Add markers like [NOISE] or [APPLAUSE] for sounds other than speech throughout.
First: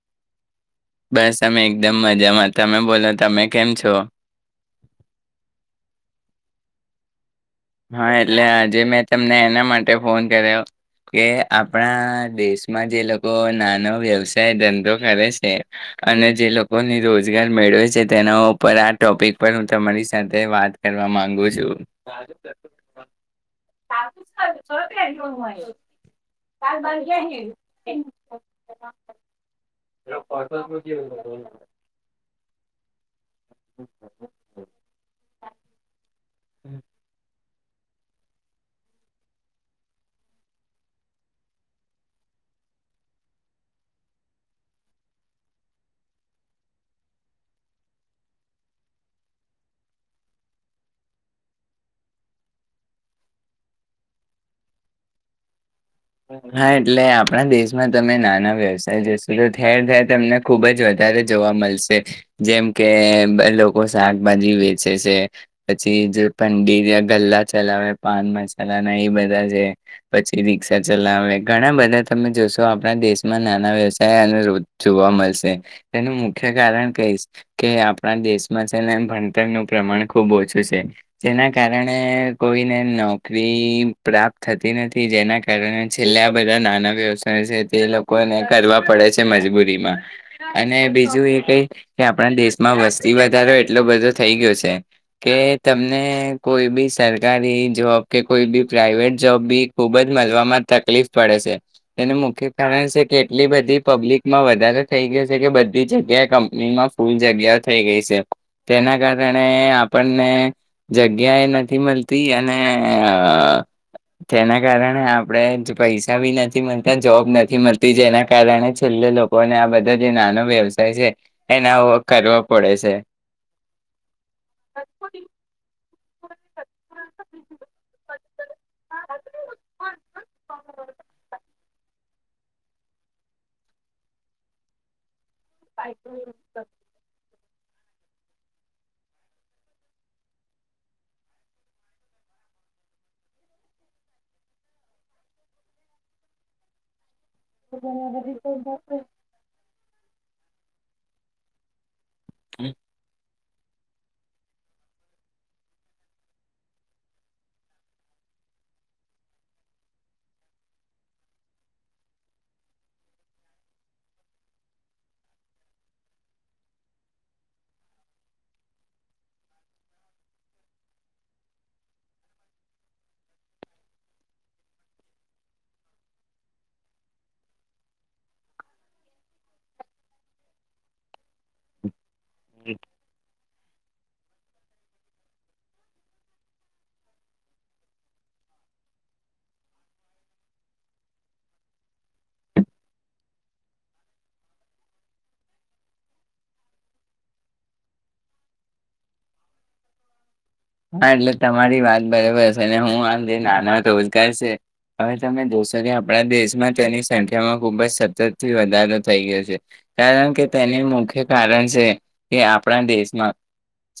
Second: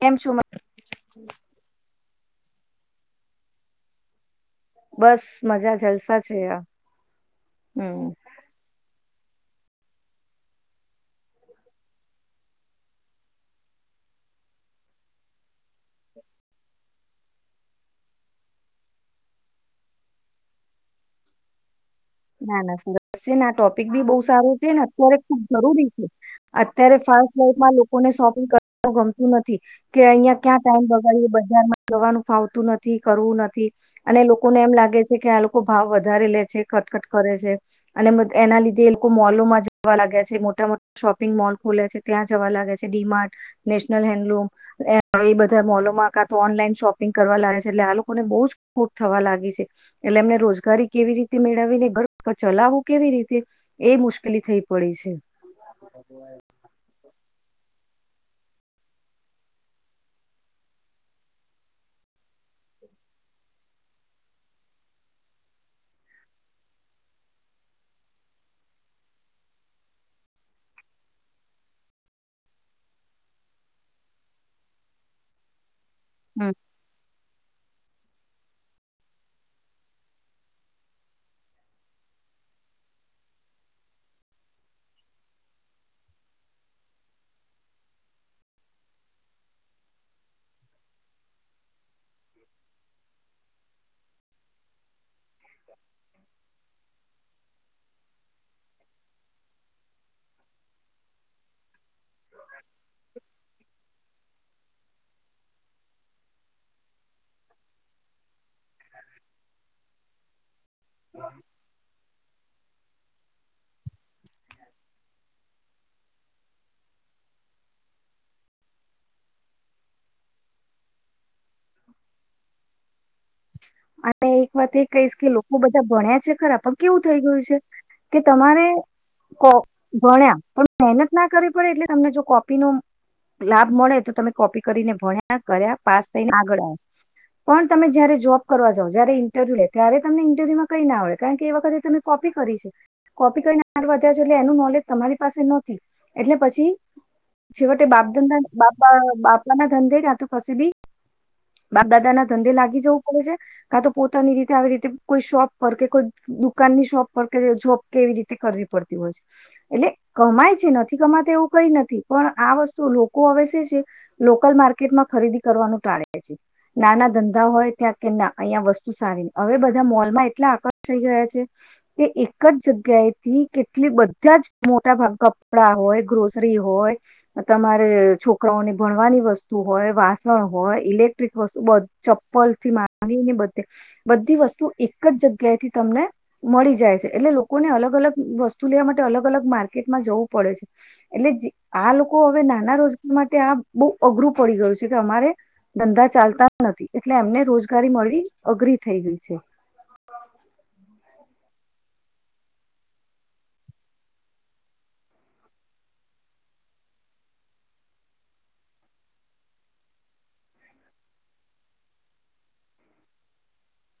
કેમ છું મજા બસ અમે એકદમ મજામાં. તમે બોલો તમે કેમ છો? બસ મજા જલસા છે. આ હમ હા એટલે આજે મે તમને એના માટે ફોન કર્યો કે, આપણા દેશમાં જે લોકો નાનો વ્યવસાય ધંધો કરે છે અને જે લોકોને રોજગાર મેળવે છે, તેના ઉપર આ ટોપિક પર હું તમારી સાથે વાત કરવા માંગુ છું. ના ના સરસ છે ને આ ટોપિક બી બહુ સારું છે ને અત્યારે ખુબ જરૂરી છે. અત્યારે ફાસ્ટ લાઇફ માં લોકોને શોપિંગ કરવા ગમતું નથી. કે અહિયાં ક્યાં ટાઈમ બગાડી બજારમાં જવાનું ફાવતું નથી, કરવું નથી અને લોકોને એમ લાગે છે, કે આ લોકો ભાવ વધારે લે ખટખટ! કરે છે. અને એના લીધે એ લોકો મોલોમાં જવા લાગ્યા છે. મોટા મોટા શોપિંગ મોલ ખોલે છે ત્યાં જવા લાગ્યા છે ડીમાર્ટ, નેશનલ હેન્ડલૂમ, એ બધા મોલોમાં કા તો ઓનલાઈન શોપિંગ કરવા લાગે છે. એટલે આ લોકોને બહુ જ ખોટ થવા લાગી છે. એટલે એમને રોજગારી કેવી રીતે મેળવીને? તો, ચલાવવું કેવી રીતે એ મુશ્કેલી થઈ પડી છે. હા એટલે આપણા દેશ માં તમે નાના વ્યવસાય જોશો તો ઠેર ઠેર તમને ખુબ જ વધારે જોવા મળશે જેમ કે, લોકો શાકભાજી વેચે છે. પછી જે પંડી ગલ્લા ચલાવે, પાન મસાલા ના એ બધા છે. પછી ચલાવે ઘણા બધા તમે જોશો આપણા દેશમાં, નાના વ્યવસાય અનુધ જોવા મળશે. તેનું મુખ્ય હમ. કારણ કહીશ કે આપણા દેશ ભણતરનું પ્રમાણ ખુબ ઓછું છે. જેના કારણે કોઈને નોકરી પ્રાપ્ત થતી નથી, જેના છેલ્લા બધા નાના વ્યવસાય છે તે લોકોને કરવા પડે છે. મજબૂરીમાં અને બીજું એ કઈ કે આપણા દેશમાં વસ્તી વધારો એટલો બધો થઈ ગયો છે કે તમને કોઈ બી સરકારી જોબ કે કોઈ બી પ્રાઈઇવેટ જોબ બી ખૂબ જ મળવામાં તકલીફ પડે છે. તેનું મુખ્ય કારણ છે કે એટલી બધી પબ્લિકમાં વધારેો થઈ ગયો છે કે, બધી જગ્યાએ કંપનીમાં ફૂલ જગ્યાઓ થઈ ગઈ છે તેના કારણે આપણને જગ્યા એ નથી મળતી અને તેના કારણે આપણે પૈસા ભી નથી મળતા, જોબ નથી મળતી, જેના કારણે છેલ્લે લોકોને આ બધા જે નાનો વ્યવસાય છે, એનાવો કરવો પડે છે. અને એક વાત એ કહીશ કે, લોકો બધા ભણ્યા છે ખરા પણ કેવું થઈ ગયું છે કે? તમારે ભણ્યા પણ મહેનત ના કરવી પડે, એટલે તમને જો કોપી નો લાભ મળે તો તમે કોપી કરીને ભણ્યા કર્યા પાસ થઈને આગળ આવો પણ તમે જયારે જોબ કરવા જાવ, જયારે ઈન્ટરવ્યુ લે ત્યારે તમને ઈન્ટરવ્યુમાં કઈ ના આવડે, કારણ કે એ વખતે તમે કોપી કરી છે, કોપી કરીને આગળ વધ્યા છો એટલે એનું નોલેજ તમારી પાસે નથી એટલે પછી શેવટે બાપદ બાપ બાપલાના ધંધે જાતું કસી બી બાપ દાદા ના ધંધે લાગી જવું કા તો પોતાની રીતે આવી રીતે કોઈ શોપ પર, કે કોઈ દુકાનની શોપ પર, કે જોબ કેવી રીતે કરવી પડતી હોય છે. એટલે કમાય છે નથી કમાતા એવું કઈ નથી, પણ આ વસ્તુ લોકો હવે છે લોકલ માર્કેટમાં ખરીદી કરવાનું ટાળે છે. નાના ધંધા હોય ત્યાં કે ના અહીંયા વસ્તુ સારી, હવે બધા મોલમાં એટલા આકર્ષાઈ ગયા છે કે, એક જ જગ્યાએથી કેટલી બધા જ મોટા ભાગ કપડા હોય, ગ્રોસરી હોય, તમારે છોકરાઓને ભણવાની વસ્તુ હોય, વાસણ હોય, ઇલેક્ટ્રિક વસ્તુ બંધુ ચપ્પલથી મા બચે બધી વસ્તુ એક જ જગ્યાથી તમને મળી જાય છે એટલે લોકોને અલગ અલગ વસ્તુ લેવા માટે અલગ અલગ માર્કેટમાં જવું પડે છે એટલે આ લોકો હવે નાના રોજગાર માટે આ બોવ અઘરું પડી ગયું છે કે અમારે ધંધા ચાલતા નથી એટલે એમને રોજ ગારી મળવી અઘરી થઈ ગઈ છે. હા એટલે તમારી વાત બરાબર છે અને હું આે નાના રોજગાર છે હવે તમે જોશો કે આપણા દેશમાં તેની સંખ્યામાં ખુબ જ સતતથી વધારો થઈ ગયો છે કારણ કે તેને મુખ્ય કારણ છે કે આપણા દેશમાં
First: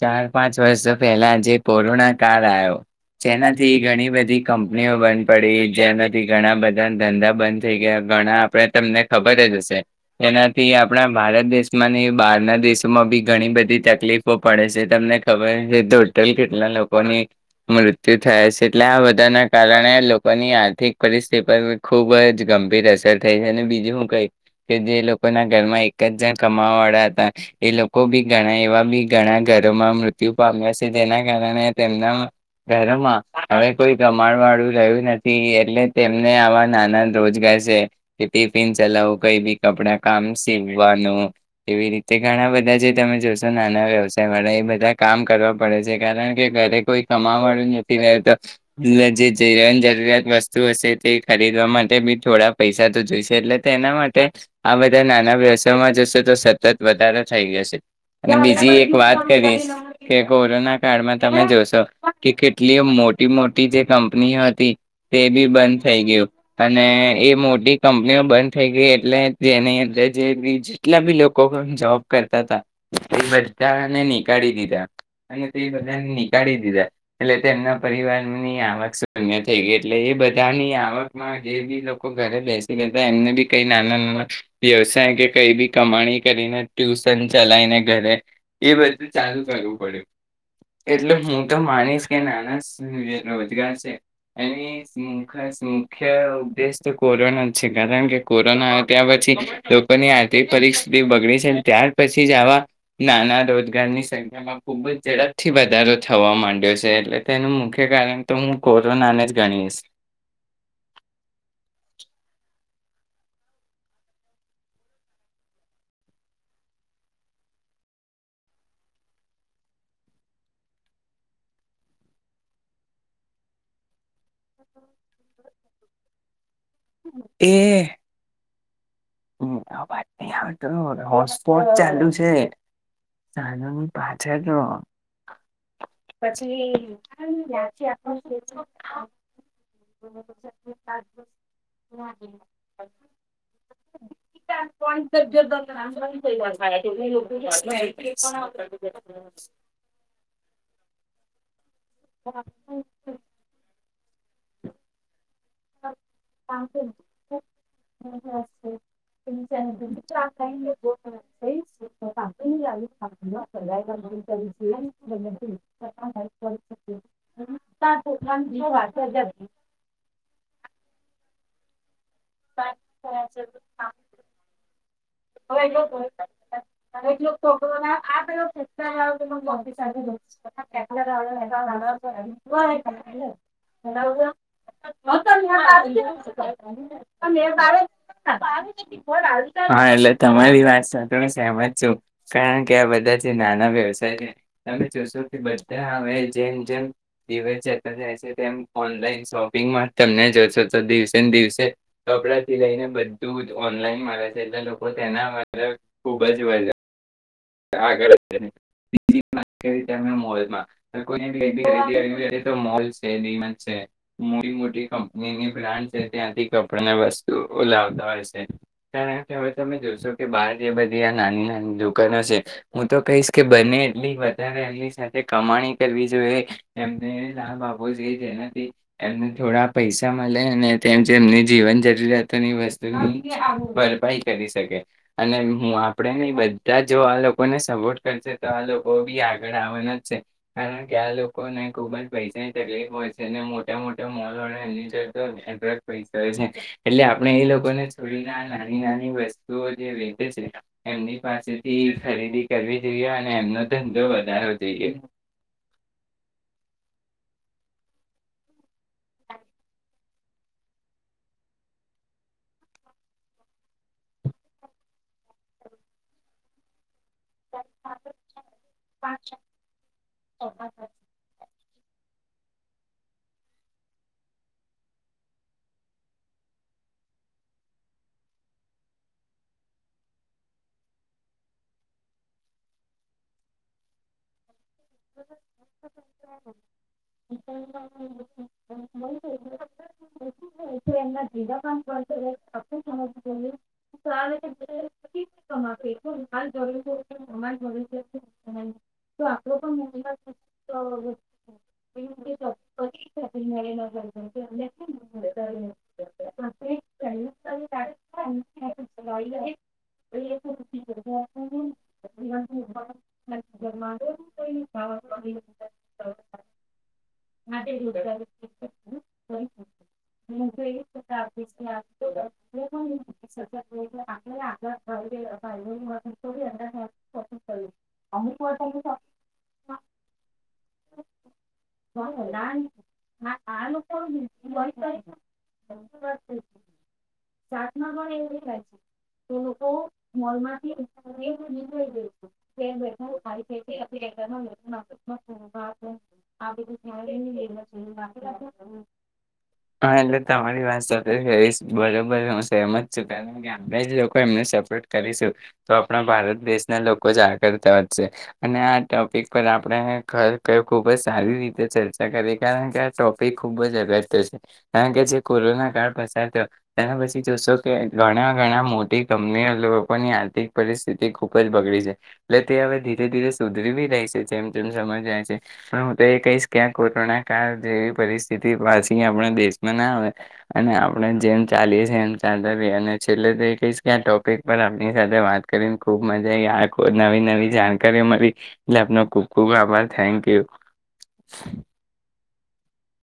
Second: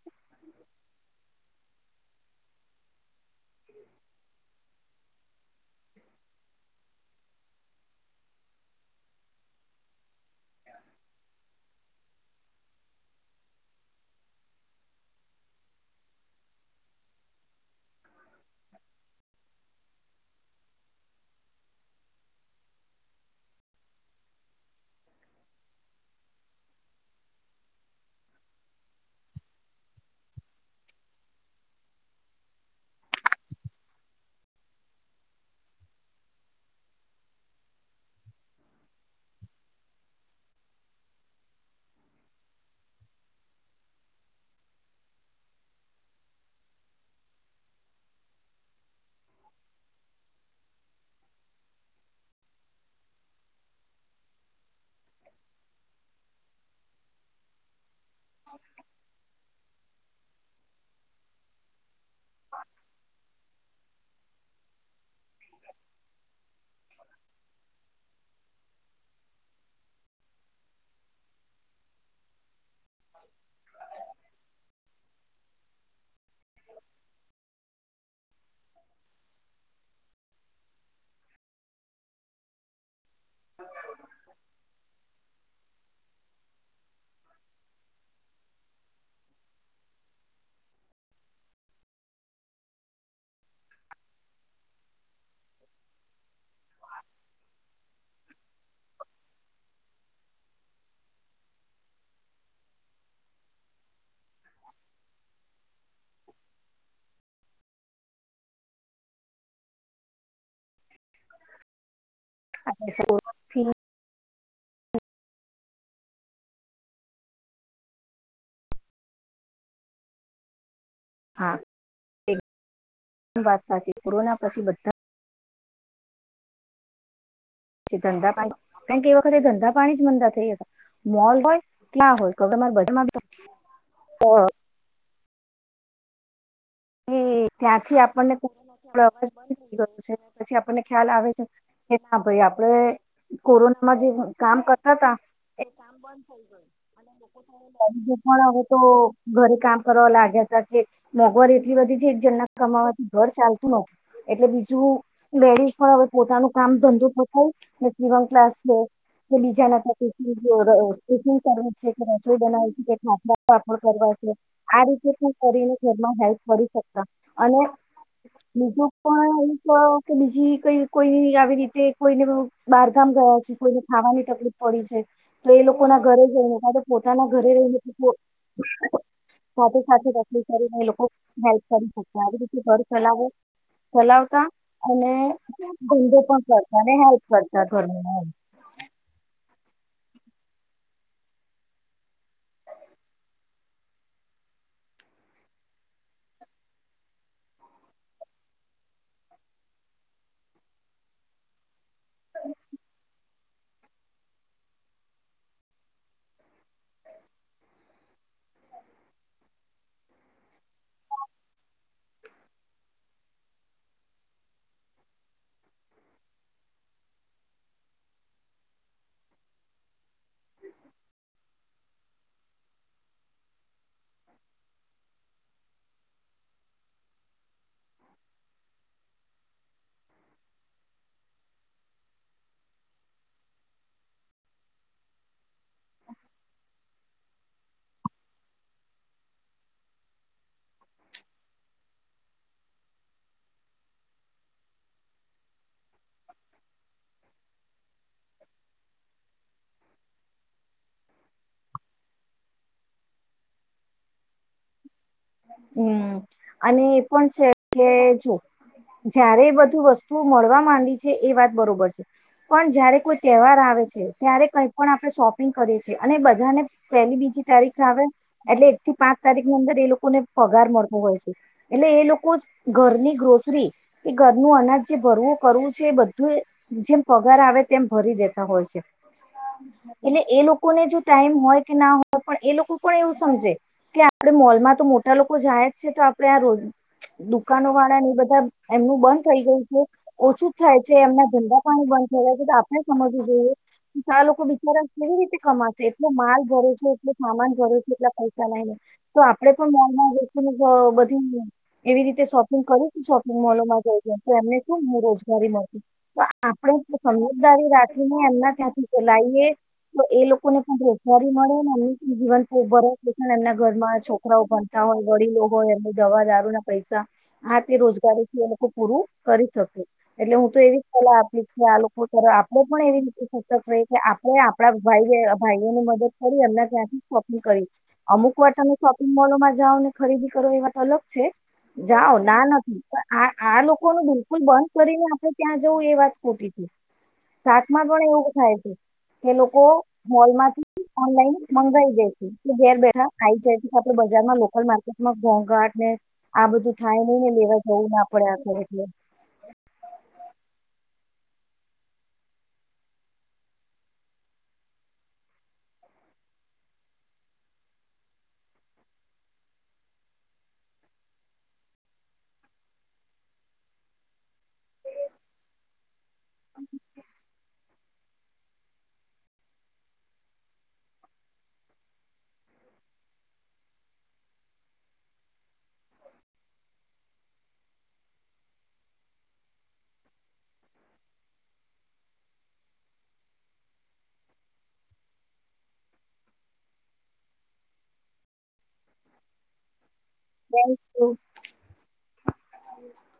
ચાર પાંચ વર્ષો પહેલા જે કોરોના કાળ આવ્યો જેનાથી ઘણી બધી કંપનીઓ બંધ પડી જેનાથી ઘણા બધા ધંધા બંધ થઈ ગયા ઘણા આપણે તમને ખબર જ હશે એનાથી આપણા ભારત દેશમાં ને બહારના દેશોમાં બી ઘણી બધી તકલીફો પડે છે તમને ખબર છે ટોટલ કેટલા લોકોની મૃત્યુ થયા છે એટલે આ બધાના કારણે લોકોની આર્થિક પરિસ્થિતિ પર ખુબ જ ગંભીર અસર થઈ છે અને બીજું હું કહી કે જે લોકોના ઘરમાં એક જ જણ કમાવા વાળા હતા એ લોકો બી ઘણા એવા બી ઘણા ઘરોમાં મૃત્યુ પામ્યા છે જેના ના ઘરોમાં હવે કોઈ પ્રમાણ વાળું રહ્યું નથી એટલે તેમને આવા નાના રોજગાર છે કે ટિફિન ચલાવું કઈ બી કપડા કામ સીવવાનું એવી રીતે ઘણા બધા જે તમે જોશો નાના વ્યવસાય વાળા એ બધા કામ કરવા પડે છે. કારણ કે ઘરે કોઈ કમાવાળું નથી રહેતો જે જીવન જરૂરિયાત વસ્તુ હશે તે ખરીદવા માટે બી થોડા પૈસા તો જોઈશે એટલે તેના માટે આ બધા નાના વ્યવસાયમાં જશે તો સતત વધારો થઈ જશે અને બીજી એક વાત કરીશ કે કોરોના કાળમાં તમે જોશો કે કેટલી મોટી મોટી જે કંપનીઓ હતી તે બી બંધ થઈ ગયું અને એ મોટી કંપનીઓ બંધ થઈ ગઈ એટલે જેની અંદર જે બી જેટલા બી લોકો જોબ કરતા હતા એ બધાને નીકાળી દીધા એ બધાને નીકાળી દીધા એટલે તેમના પરિવારની આવક શૂન્ય થઈ ગઈ એટલે એ બધાની આવકમાં જે બી લોકો ઘરે બેસી ગ એમને બી કઈ નાના નાના વ્યવસાય કે કઈ બી કમાણી કરીને ટ્યુશન ચલાવીને ઘરે એ બધું ચાલુ કરવું પડ્યું એટલે હું તો માનીશ કે નાના રોજગાર છે એની મુખ્ય ઉપદેશ તો કોરોના જ છે કારણ કે કોરોના ત્યા પછી લોકોની આર્થિક પરિસ્થિતિ બગડી છે ત્યાર પછી જ આવા નાના રોજગારની સંખ્યામાં ખૂબ જ ઝડપથી વધારો થવા માંડ્યો છે એટલે તેનું મુખ્ય કારણ તો હું કોરોનાને જ ગણીશ [INAUDIBLE] હા વાત સાચી કોરોના પછી બધા [INAUDIBLE] પછી ધંધા પા કારણ કે એ વખતે ધંધા પાણી જ વાત મંદા નહી થઈ આવતો હતા મોલ હોય હોટસ્પોટ ચાલુ કલા છે હોય રે બધામાં પછી એ ત્યાંથી આપણને કોરોના અવાજ બંધ થઈ ગયો છે પછી આપણને ખ્યાલ આવે છે કે ના ભાઈ આપડે કોરોના જે કામ કરતા તા [UNINTELLIGIBLE] ગયું તો ઘરે કામ કરવા લાગ્યા હતા કે મોંઘવારી બીજી બધી છે એક જણ કમાવાથી ઘર ચાલતું ન એટલે બીજું લેડીસ પણ હવે પોતાનું કામ ધંધો પણ થાય [UNINTELLIGIBLE] ક્લાસ છે [UNINTELLIGIBLE] કરવા આ રીતે પણ કરીને ઘરમાં હેલ્પ કરી શકતા અને બીજું પણ એક કે બીજી કઈ કોઈની આવી રીતે કોઈને બારગામ ગયા છે કોઈને ખાવાની તકલીફ પડી છે તો એ લોકો ના ઘરે જઈને કાતો પોતાના ઘરે રહીને સાથે સાથે તકલીફ કરીને એ લોકો [UNINTELLIGIBLE] ઘરનું એમ [UNINTELLIGIBLE] હા એટલે તમારી વાત સાથે સહેમત છું કારણ કે આ બધા જે નાના વ્યવસાય છે તમે જોશો કે બધા હવે જેમ જેમ દિવસ જતા જાય છે તેમ ઓનલાઈન શોપિંગમાં તમને જોશો તો દિવસેને દિવસે કપડાં સીલાઈને બધું જ ઓનલાઈન છે એટલે લોકો તેના માટે ખુબ જ મજા આગળ [UNINTELLIGIBLE] ઈલ છે છે મોડી મોટી કંપનીની બ્રાન્ડ છે ત્યાંથી કપડા વસ્તુઓ લાવતા હોય છે ત હવે તમે જોશો કે બાર જે બધી આ નાની નાની દુકાનો છે. હું તો કહીશ કે બંને એટલી વધારે એમની સાથે કમાણી કરવી જોઈએ, એમને લાભ આપવો જોઈએ જેનાથી એમને થોડા પૈસા મળે અને તેમ જેમની જીવન જરૂરિયાતોની વસ્તુ ભરપાઈ કરી શકે, અને હું આપણે નહી બધા જો આ લોકો લોકોને સપોર્ટ કરશે, તો આ લોકો બી આગળ આવવાના જ છે કારણ કે આ લોકોને ખૂબ જ પૈસાની તકલીફ હોય છે અનેને મોટા મોટા મોલ હો એમની જો તોટ જ પૈસા હોય છે, એટલે આપણે એ લોકોને છોડીને નાની નાની વસ્તુઓ જે લીધે છે, એમની પાસેથી ખરીદી કરવી જોઈએ, અને એમનો ધંધો વધારવો જોઈએ. હમ અને એ પણ છે કે જો જારે બધું વસ્તુ મળવા માંડી છે, એ વાત બરોબર છે, પણ જયારે કોઈ તહેવાર આવે છે ત્યારે કઈ પણ આપણે શોપિંગ કરીએ છીએ, અને બધાને પેલી બીજી તારીખ આવે એટલે એક થી પાંચ તારીખની અંદર એ લોકોને પગાર મળતું હોય છે, એટલે એ લોકો ઘરની ગ્રોસરી કે ઘરનું અનાજ જે ભરવું કરવું છે, એ બધું જેમ પગાર આવે તેમ ભરી દેતા હોય છે એટલે એ લોકોને જો ટાઈમ હોય કે ના હોય, પણ એ લોકો પણ એવું સમજે કે આપડ મોલમાં તો લોકો જાય છે તો આપણેે આ રો દુકાનો વાળા ને એ બધા એમનું બંધ થઈ ગયું છે, ઓછું જ થાય છે એમના ધંધા પાણી બંધ થઈ જાય છે, તો આપણે સમજવું જોઈએ આ લોકો બિચારા કેવી રીતે ખમાશે, એટલે માલ ભરે છે, એટલે સામાન ભરે છે એટલા પૈસા ચલાય તો આપડે મોલને બધી એવી રીતે શોપિંગ કરીશ શોપિંગ મોલોમાં જઈ તો એમને શું રોજગારી મળતી તો આપણે સમજદારી રાખીને એમના ત્યાંથી ચલાઈએ તો એ લોકોને પણ રોજગારી મળે એમ પણ જીવન ભરા એમના ઘરમાં છો. છરાણતા હોય વડીલો હોય એમને દવા દારૂ ના પૈસા આ તે રોજગારી થી એ લોકો પૂરું કરી શકે એટલે હું તો એવી સલાહ આપીશ, કે આ લોકો ત આપણે પણ એવી રીતે સતક રહી કે આપણે આપણા ભાઈ ભાઈઓ ની મદદ કરી એમના ત્યાંથી શોપિંગ કરી અમુક વાર્ને શોપંગ મોલોમાં જાઓ ને ખરીદી કરો એ વાત અલગ છે, જાઓ ના નથી પણ આ આ લોકોનું બિલકુલ બંધ કરીને આપણે ત્યાં જવું એ વાત ખોટી છે, સાતમાં પણ એવું થાય છે કે લોકો મોલમાંથી ઓનલાઈન મંગાઈ જે છે કે ઘેર બેઠા આઈ જાય છે. આપડ બજારમાં લોકલ માર્કેટમાં ઘોઘાટ ને આ બધું થાય નહી ને લેવા જવું ના પડે આખું એટલે હા, એટલે તમારી વાત સાથે બરોબર હું સહેમ જ છું કારણ કે આપણે જ લોકો એમનો સપોર્ટ કરીશું તો આપણા ભારત દેશના લોકો જ આ કરળતા વધ છે, અને આ ટોપિક પર આપણે ખખ ખૂબ જ સારી રીતે ચર્ચા કરી કારણ કે આ ટોપિક ખૂબ જ અગત્ય છે. કારણ કે જે કોરોના કાળ પસાર થયો તેના પછી જોશો કે ઘણા ઘણા મોટી કંપનીઓ લોકોની આર્થિક પરિસ્થિતિ ખૂબ જ બગડી છે, એટલે તે હવે ધીરે ધીરે સુધરીવી રહી છે જેમ તેમમ સમજાય છે, પણ હું તો એ કહીશ કે આ કોરોના કાળ જેવી પરિસ્થિતિ પાછી આપણા દેશ મ ના આવે અને આપણે જેમ ચાલીએ છીએ, એમ ચ અને છેલ્લે તો કે આ ટોપિક પર આપની સાથે વાત કરીને ખુબ મજા આવી આખ નવી નવી જાણકારી મળી, એટલે આપનો ખૂબ ખૂબ આભાર થેન્ક યુ થેન્ક યુ [UNINTELLIGIBLE]